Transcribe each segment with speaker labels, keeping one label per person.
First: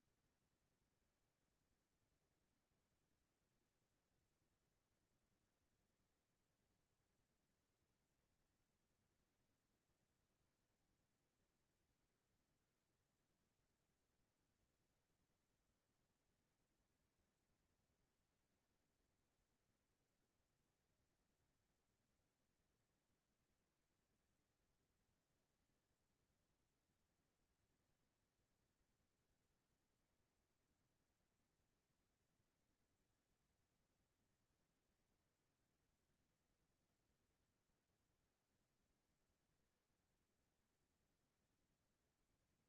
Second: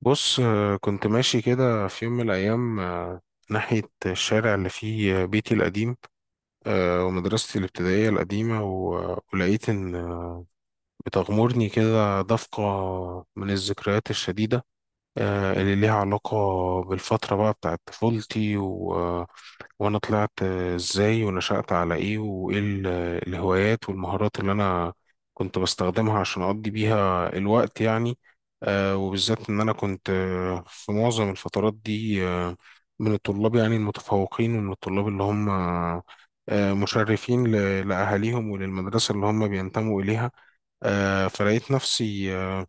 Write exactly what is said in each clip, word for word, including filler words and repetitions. Speaker 1: بص آه، كنت ماشي كده في يوم من الأيام، آه، ناحية الشارع اللي فيه بيتي القديم، آه، ومدرستي الابتدائية القديمة و- ولقيت إن بتغمرني كده دفقة من الذكريات الشديدة، آه، اللي ليها علاقة بالفترة بقى بتاعت طفولتي، و... آه، وأنا طلعت آه، إزاي ونشأت على إيه، وإيه ال- الهوايات والمهارات اللي أنا كنت بستخدمها عشان أقضي بيها الوقت يعني. آه، وبالذات إن أنا كنت آه، في معظم الفترات دي آه، من الطلاب يعني المتفوقين، ومن الطلاب اللي هم آه، مشرفين ل- لأهاليهم وللمدرسة اللي هم بينتموا إليها. آه، فلقيت نفسي آه،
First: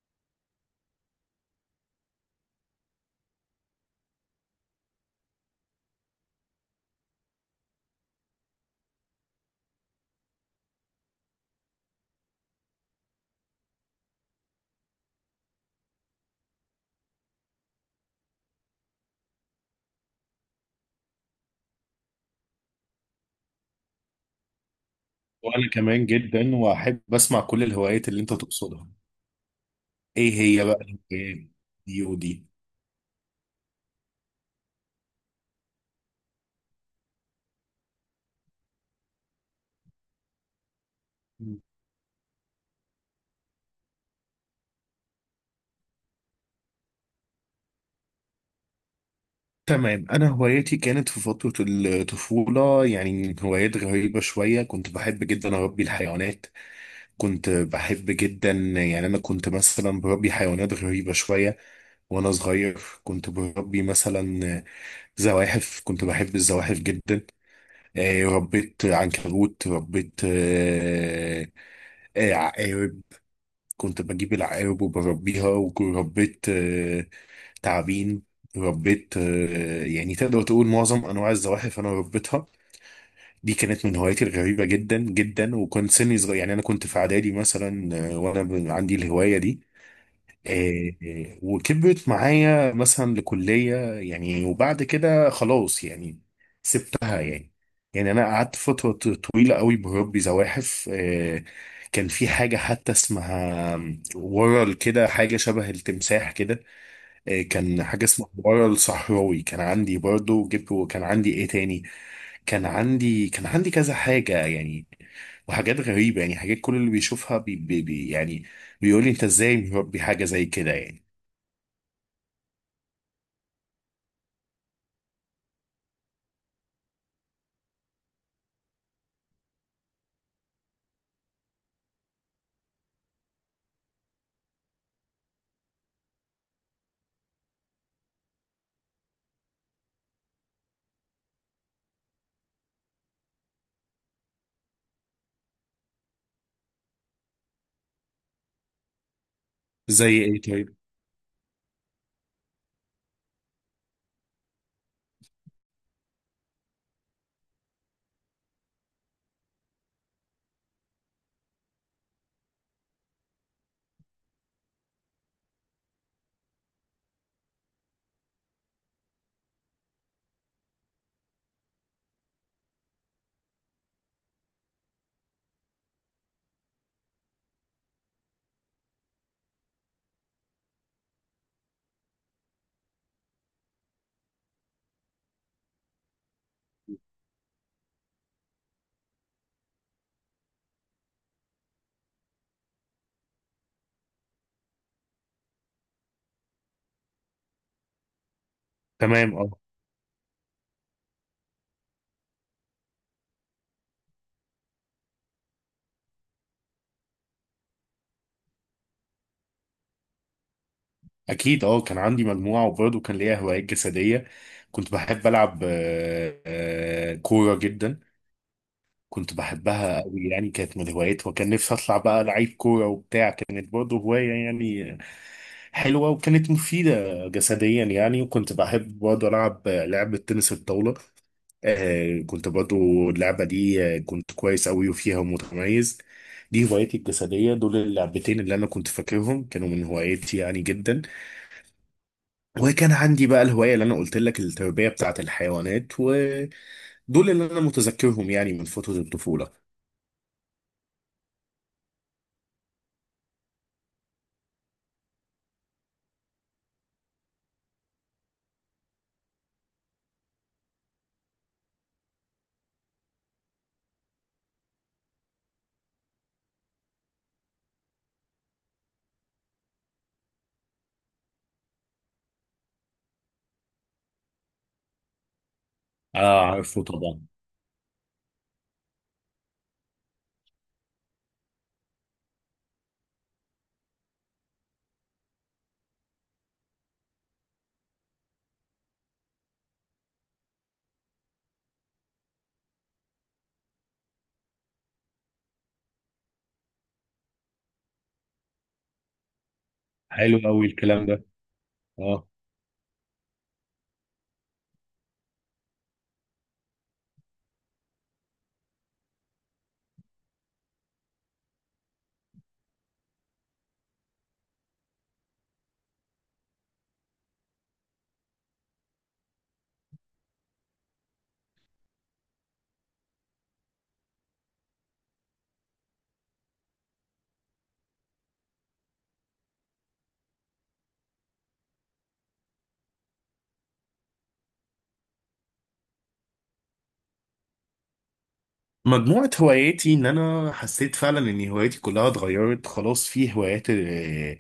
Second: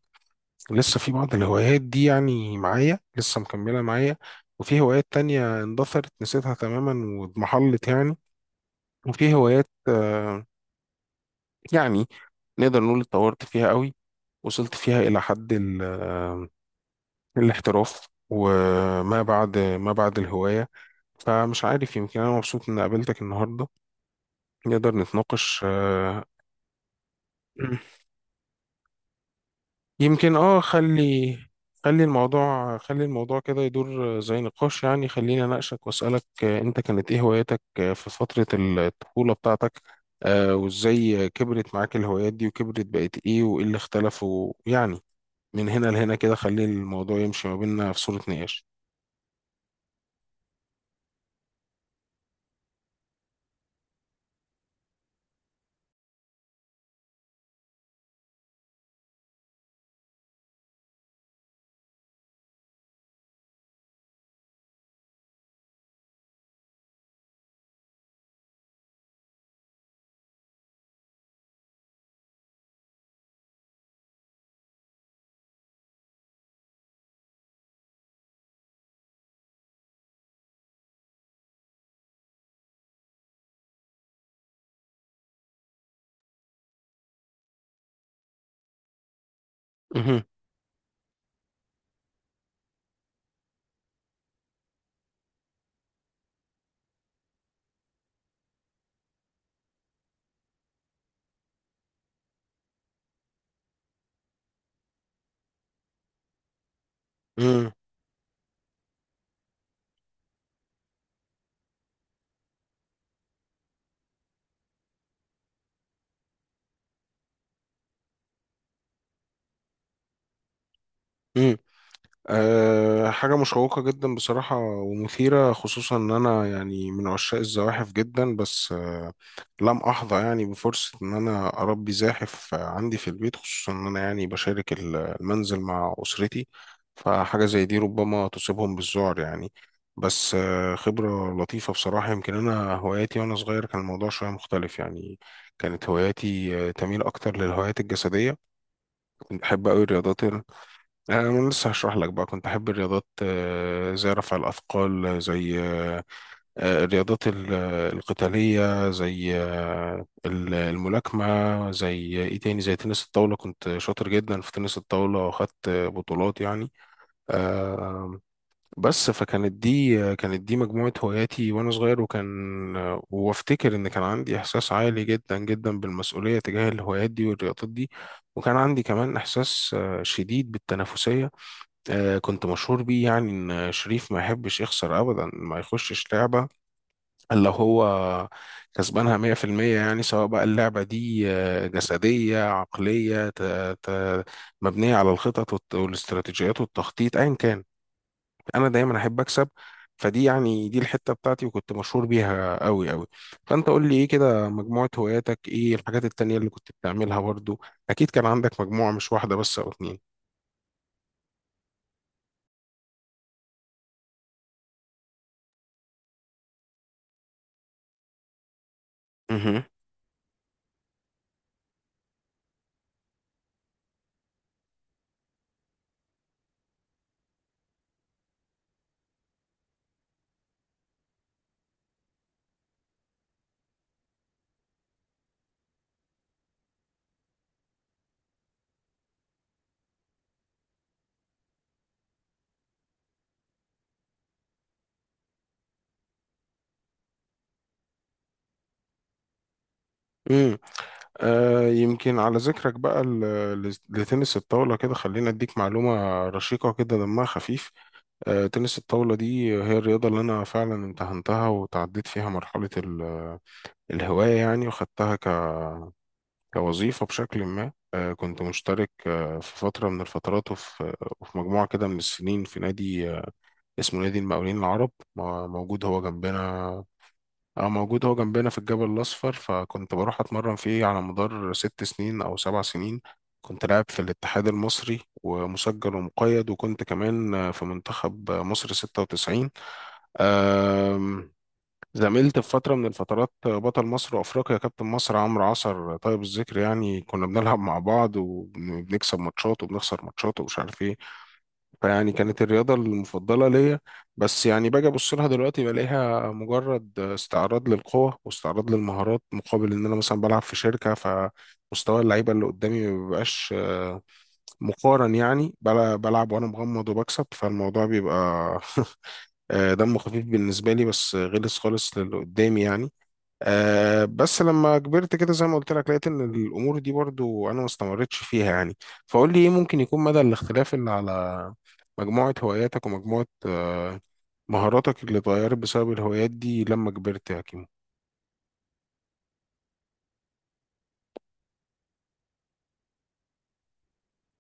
Speaker 1: لسه في بعض الهوايات دي، يعني معايا لسه مكملة معايا، وفي هوايات تانية اندثرت نسيتها تماما واضمحلت يعني، وفي هوايات آه، يعني نقدر نقول اتطورت فيها قوي، وصلت فيها إلى حد ال- آه، الاحتراف وما بعد ما بعد الهواية. فمش عارف، يمكن أنا مبسوط إن قابلتك النهاردة، نقدر نتناقش.
Speaker 2: وانا كمان
Speaker 1: آه،
Speaker 2: جدا، واحب اسمع كل الهوايات اللي انت تقصدها. ايه
Speaker 1: يمكن اه
Speaker 2: هي بقى
Speaker 1: خلي
Speaker 2: الهوايات دي
Speaker 1: خلي
Speaker 2: ودي؟
Speaker 1: الموضوع خلي الموضوع كده يدور زي نقاش يعني. خليني اناقشك واسالك، آه، انت كانت ايه هواياتك آه، في فتره الطفوله بتاعتك؟ آه، وازاي كبرت معاك الهوايات دي وكبرت بقت ايه، وايه اللي اختلف، ويعني من هنا لهنا كده خلي الموضوع يمشي ما بيننا في صوره نقاش.
Speaker 2: تمام. انا هواياتي كانت في فترة الطفولة، يعني هوايات غريبة شوية. كنت بحب جدا اربي الحيوانات. كنت بحب جدا، يعني انا كنت مثلا بربي حيوانات غريبة شوية. وانا صغير كنت بربي مثلا زواحف. كنت بحب الزواحف جدا. آه، ربيت عنكبوت. ربيت آه، آه، كنت بجيب العقارب وبربيها. وربيت آه، تعابين. ربيت آه، يعني تقدر تقول معظم انواع الزواحف انا ربيتها. دي كانت من هواياتي الغريبة جدا جدا، وكنت سني صغير. يعني انا كنت في اعدادي مثلا، آه، وانا ب- عندي الهواية دي.
Speaker 1: مهم.
Speaker 2: إيه إيه، وكبرت معايا مثلا لكلية يعني. وبعد كده خلاص يعني سبتها يعني. يعني أنا قعدت فترة ط- طويلة قوي بربي زواحف. إيه، كان في حاجة حتى اسمها ورل، كده حاجة شبه التمساح كده. إيه، كان حاجة اسمها ورل صحراوي كان عندي برضه، جبت. وكان عندي ايه تاني؟ كان عندي كان عندي كذا حاجة يعني. وحاجات غريبة يعني، حاجات كل اللي بيشوفها بي بي بي يعني بيقول لي، انت ازاي مربي حاجة زي كده يعني؟
Speaker 1: مم. أه حاجة مشوقة جدا بصراحة ومثيرة، خصوصا إن أنا يعني من عشاق الزواحف جدا، بس أه لم أحظى يعني بفرصة إن أنا أربي زاحف آه، عندي في البيت، خصوصا إن أنا يعني بشارك ال- المنزل مع أسرتي، فحاجة زي دي ربما تصيبهم بالذعر يعني. بس أه خبرة لطيفة بصراحة. يمكن أنا هواياتي وأنا صغير كان الموضوع شوية مختلف يعني. كانت هواياتي آه، تميل أكتر للهوايات الجسدية، كنت بحب أوي الرياضات.
Speaker 2: زي ايه طيب؟
Speaker 1: آه، أنا لسه هشرح لك بقى. كنت أحب الرياضات آه، زي رفع الأثقال، آه، زي آه، آه، الرياضات ال- آه، القتالية زي آه، ال- الملاكمة، زي آه، إيه تاني، زي تنس الطاولة. كنت شاطر جدا في تنس الطاولة، وأخدت آه، بطولات يعني. آه، بس فكانت دي آه، كانت دي مجموعة هواياتي وأنا صغير، وكان آه، وأفتكر إن كان عندي إحساس عالي جدا جدا بالمسؤولية تجاه الهوايات دي والرياضات دي، وكان عندي كمان إحساس آه، شديد بالتنافسية. آه، كنت مشهور بيه، يعني ان شريف ما يحبش يخسر ابدا، ما يخشش لعبه الا هو كسبانها مية في المية. يعني سواء بقى اللعبه دي آه، جسديه، عقليه، ت- ت- مبنيه على الخطط والت- والاستراتيجيات والتخطيط، ايا كان، انا دايما احب
Speaker 2: تمام. اه.
Speaker 1: اكسب. فدي يعني دي الحته بتاعتي، وكنت مشهور بيها قوي قوي. فانت قول لي ايه كده مجموعه هواياتك، ايه الحاجات التانيه اللي كنت بتعملها برضو؟ اكيد كان عندك مجموعه، مش واحده بس او اتنين.
Speaker 2: اكيد، اه، كان عندي مجموعه، وبرضه كان ليا هوايات جسديه. كنت بحب العب آه، آه، كوره جدا. كنت
Speaker 1: مهم.
Speaker 2: بحبها قوي يعني، كانت من هواياتي. وكان نفسي اطلع بقى لعيب كوره وبتاع. كانت برضه هوايه يعني، حلوه وكانت مفيده جسديا يعني. وكنت بحب برضه العب لعبه تنس الطاوله. آه، كنت برضه اللعبه دي، آه، كنت كويس قوي وفيها متميز. دي هوايتي الجسديه. دول اللعبتين اللي انا كنت فاكرهم، كانوا من هوايتي يعني جدا. وكان عندي بقى الهوايه اللي انا قلت لك، التربيه بتاعه الحيوانات، ودول اللي انا متذكرهم يعني من فتره الطفوله.
Speaker 1: آه يمكن على ذكرك بقى ل- ل- لتنس الطاولة، كده خلينا اديك معلومة رشيقة كده دمها خفيف. آه تنس الطاولة دي هي الرياضة اللي انا فعلا امتهنتها وتعديت فيها مرحلة ال- الهواية يعني، وخدتها ك- كوظيفة بشكل ما. آه كنت مشترك آه في فترة من الفترات، وفي آه، وفي مجموعة كده من السنين في نادي آه اسمه نادي المقاولين العرب، م- موجود هو جنبنا.
Speaker 2: اه، عارفه طبعا.
Speaker 1: اه موجود هو جنبنا في الجبل الأصفر، فكنت بروح أتمرن فيه على مدار ست سنين أو سبع سنين. كنت لاعب في الاتحاد المصري ومسجل ومقيد، وكنت كمان في منتخب مصر ستة وتسعين. أم، زميلت في فترة من الفترات بطل مصر وأفريقيا كابتن مصر عمرو عصر طيب الذكر، يعني كنا بنلعب مع بعض، وبنكسب ماتشات وبنخسر
Speaker 2: حلو
Speaker 1: ماتشات، ومش
Speaker 2: قوي
Speaker 1: عارف إيه.
Speaker 2: الكلام ده.
Speaker 1: فيعني
Speaker 2: اه.
Speaker 1: كانت الرياضة المفضلة ليا. بس يعني باجي أبص لها دلوقتي بلاقيها مجرد استعراض للقوة واستعراض للمهارات، مقابل إن أنا مثلا بلعب في شركة، فمستوى اللعيبة اللي قدامي ما بيبقاش آه، مقارن يعني، بل- بلعب وأنا مغمض وبكسب، فالموضوع بيبقى آه، دمه خفيف بالنسبة لي، بس غلس خالص للي قدامي يعني. أه بس لما كبرت كده زي ما قلت لك، لقيت ان الامور دي برضو انا ما استمرتش فيها يعني. فقول لي ايه ممكن يكون مدى الاختلاف اللي على مجموعة هواياتك ومجموعة أه مهاراتك اللي اتغيرت بسبب الهوايات دي لما كبرت يا كيمو؟
Speaker 2: مجموعة هواياتي، ان انا حسيت فعلا ان هواياتي كلها اتغيرت خلاص. في هوايات آه،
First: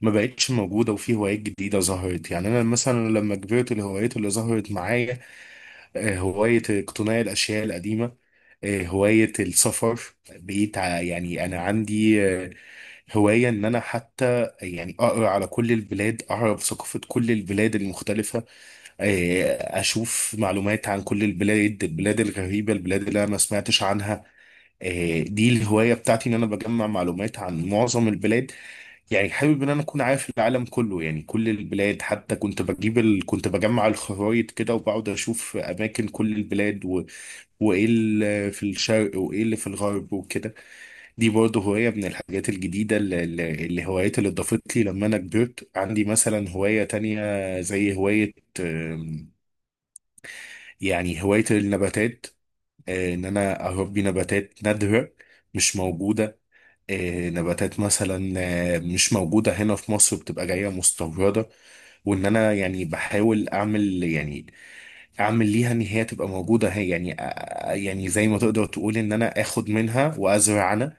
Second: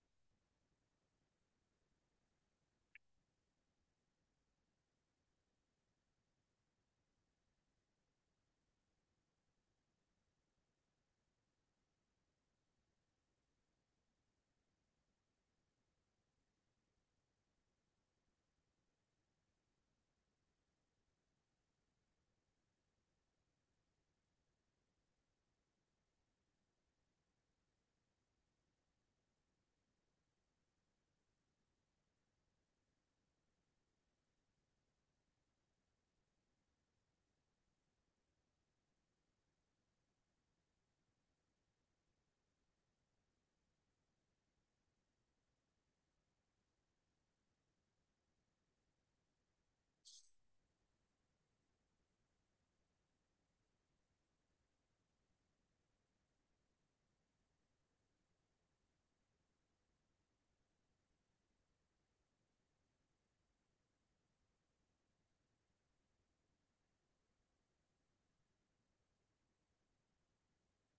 Speaker 2: ما بقتش موجودة، وفي هوايات جديدة ظهرت. يعني انا مثلا لما كبرت، الهوايات اللي ظهرت معايا آه، هواية اقتناء الاشياء القديمة، آه، هواية السفر. بقيت ع- يعني انا عندي آه، هواية ان انا حتى يعني اقرا على كل البلاد، اعرف ثقافة كل البلاد المختلفة. آه، اشوف معلومات عن كل البلاد البلاد الغريبه، البلاد اللي انا ما سمعتش عنها. آه، دي الهوايه بتاعتي، ان انا بجمع معلومات عن معظم البلاد. يعني حابب ان انا اكون عارف العالم كله، يعني كل البلاد. حتى كنت بجيب ال... كنت بجمع الخرايط كده وبقعد اشوف اماكن كل البلاد و... وايه اللي في الشرق وايه اللي في الغرب وكده. دي برضه هوايه من الحاجات الجديده، اللي اللي- الهوايات اللي اضافت لي لما انا كبرت. عندي مثلا هوايه تانية، زي هوايه، يعني هواية النباتات. آه، ان انا اربي نباتات نادرة، مش موجودة. آه، نباتات مثلا آه، مش موجودة هنا في مصر، بتبقى جاية مستوردة. وان انا يعني بحاول اعمل، يعني اعمل ليها ان هي تبقى موجودة هي، يعني آه، آه، يعني زي ما تقدر تقول ان انا اخد منها وازرع انا.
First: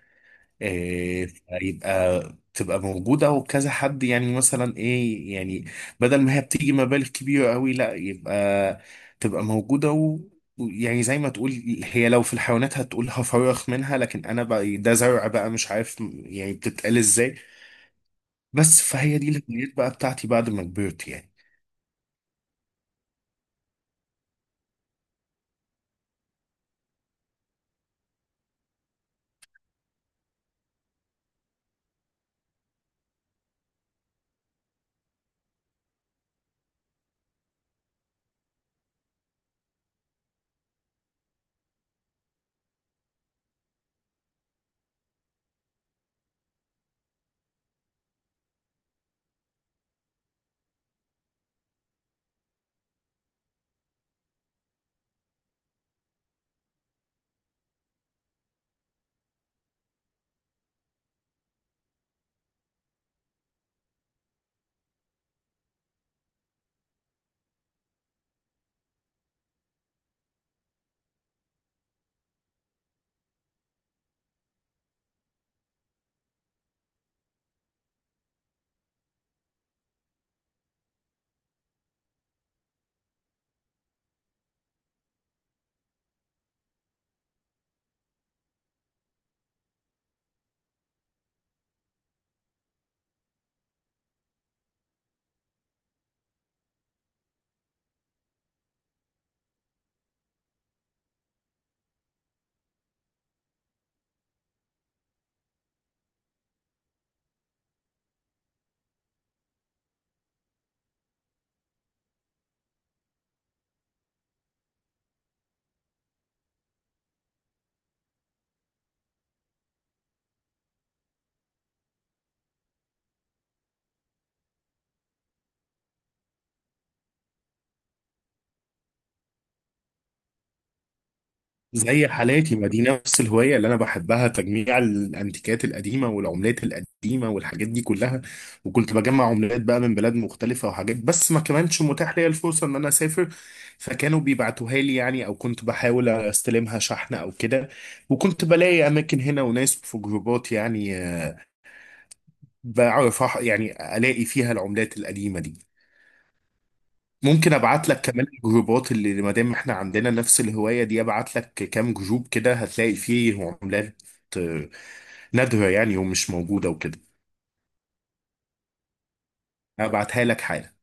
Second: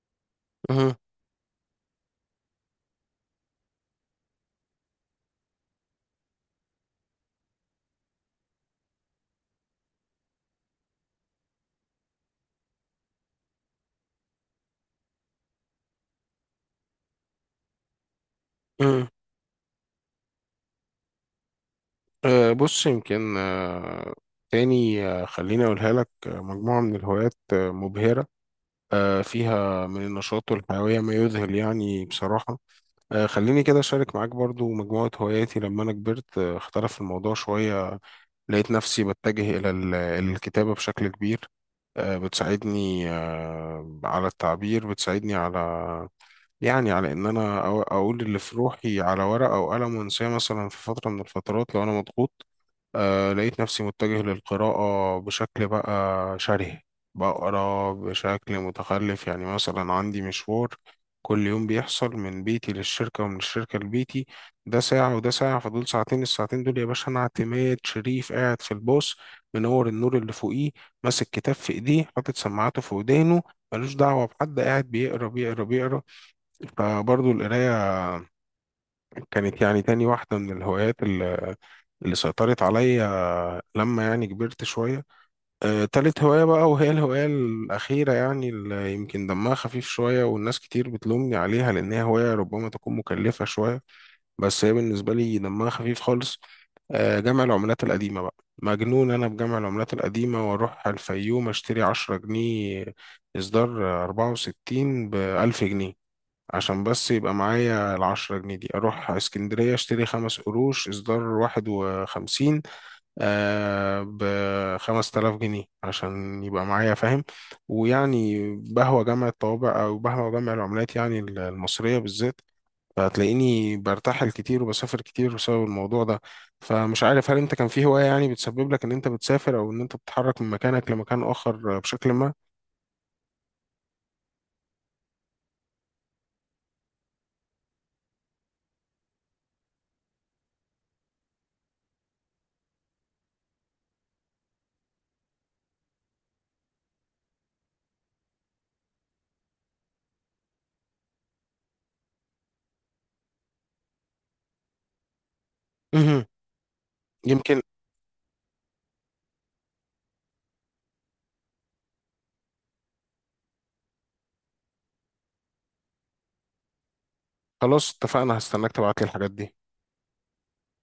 Speaker 1: مهم.
Speaker 2: إيه، فيبقى تبقى موجودة. وكذا حد يعني، مثلا ايه يعني، بدل ما هي بتيجي مبالغ كبيرة قوي، لا، يبقى تبقى موجودة. و و- يعني زي ما تقول، هي لو في الحيوانات هتقول هفرخ منها، لكن انا بقى، إيه، ده زرع بقى، مش عارف يعني بتتقال ازاي. بس
Speaker 1: مهم.
Speaker 2: فهي دي الهوايات بقى بتاعتي بعد ما كبرت يعني.
Speaker 1: أه بص، يمكن أه تاني أه خليني اقولها لك، آه، مجموعة من الهوايات آه، مبهرة، أه فيها من النشاط والحيوية ما يذهل يعني بصراحة. آه، خليني كده أشارك معاك برضو مجموعة هواياتي لما أنا كبرت. آه، اختلف الموضوع شوية، لقيت نفسي بتجه إلى ال- الكتابة بشكل كبير. آه، بتساعدني آه، على التعبير، بتساعدني على يعني على إن أنا أو- أقول اللي في روحي على ورقة أو قلم وأنساه، مثلا في فترة من الفترات لو أنا مضغوط. آه لقيت نفسي متجه للقراءة بشكل بقى شره، بقرا بشكل متخلف يعني. مثلا عندي مشوار كل يوم بيحصل من بيتي للشركة ومن الشركة لبيتي، ده ساعة وده ساعة، فدول ساعتين. الساعتين دول يا باشا، أنا اعتماد شريف قاعد في الباص، منور النور اللي فوقيه، ماسك كتاب في إيديه، حاطط سماعاته في ودانه، ملوش دعوة بحد، قاعد بيقرا بيقرا بيقرا. فبرضه القراية كانت يعني تاني واحدة من الهوايات اللي اللي سيطرت عليا لما يعني كبرت شوية. آه، تالت هواية بقى، وهي الهواية الأخيرة يعني، اللي يمكن دمها خفيف شوية والناس كتير بتلومني عليها، لأن هي هواية ربما تكون مكلفة شوية، بس هي بالنسبة لي دمها خفيف خالص. آه، جمع العملات القديمة بقى. مجنون، أنا بجمع العملات القديمة وأروح الفيوم أشتري عشرة جنيه إصدار أربعة وستين بألف جنيه، عشان بس يبقى معايا العشرة جنيه دي. أروح اسكندرية أشتري خمس قروش إصدار واحد وخمسين آه ب خمسة آلاف جنيه، علشان يبقى معايا، فاهم؟ ويعني بهوى جمع الطوابع أو بهوى جمع العملات يعني المصرية بالذات، فهتلاقيني برتحل كتير وبسافر كتير بسبب الموضوع ده. فمش عارف، هل انت كان في هواية يعني بتسبب لك ان انت بتسافر، او ان انت بتتحرك من مكانك لمكان اخر
Speaker 2: زي
Speaker 1: بشكل ما؟
Speaker 2: حالاتي ما دي، نفس الهواية اللي أنا بحبها، تجميع الأنتيكات القديمة والعملات القديمة والحاجات دي كلها. وكنت بجمع عملات بقى من بلاد مختلفة وحاجات، بس ما كانش متاح ليا الفرصة إن أنا أسافر. فكانوا بيبعتوها لي يعني، أو كنت بحاول أستلمها شحن أو كده. وكنت بلاقي أماكن هنا وناس في جروبات يعني، آه، بعرف أح- يعني ألاقي فيها العملات القديمة دي.
Speaker 1: مهم.
Speaker 2: ممكن
Speaker 1: يمكن.
Speaker 2: ابعت لك كمان الجروبات، اللي ما دام احنا عندنا نفس الهوايه دي، ابعت لك كام جروب كده هتلاقي فيه عملات آه، نادره، يعني ومش موجوده وكده.
Speaker 1: خلاص اتفقنا، هستناك تبعت لي الحاجات دي.
Speaker 2: ابعتها لك حالا.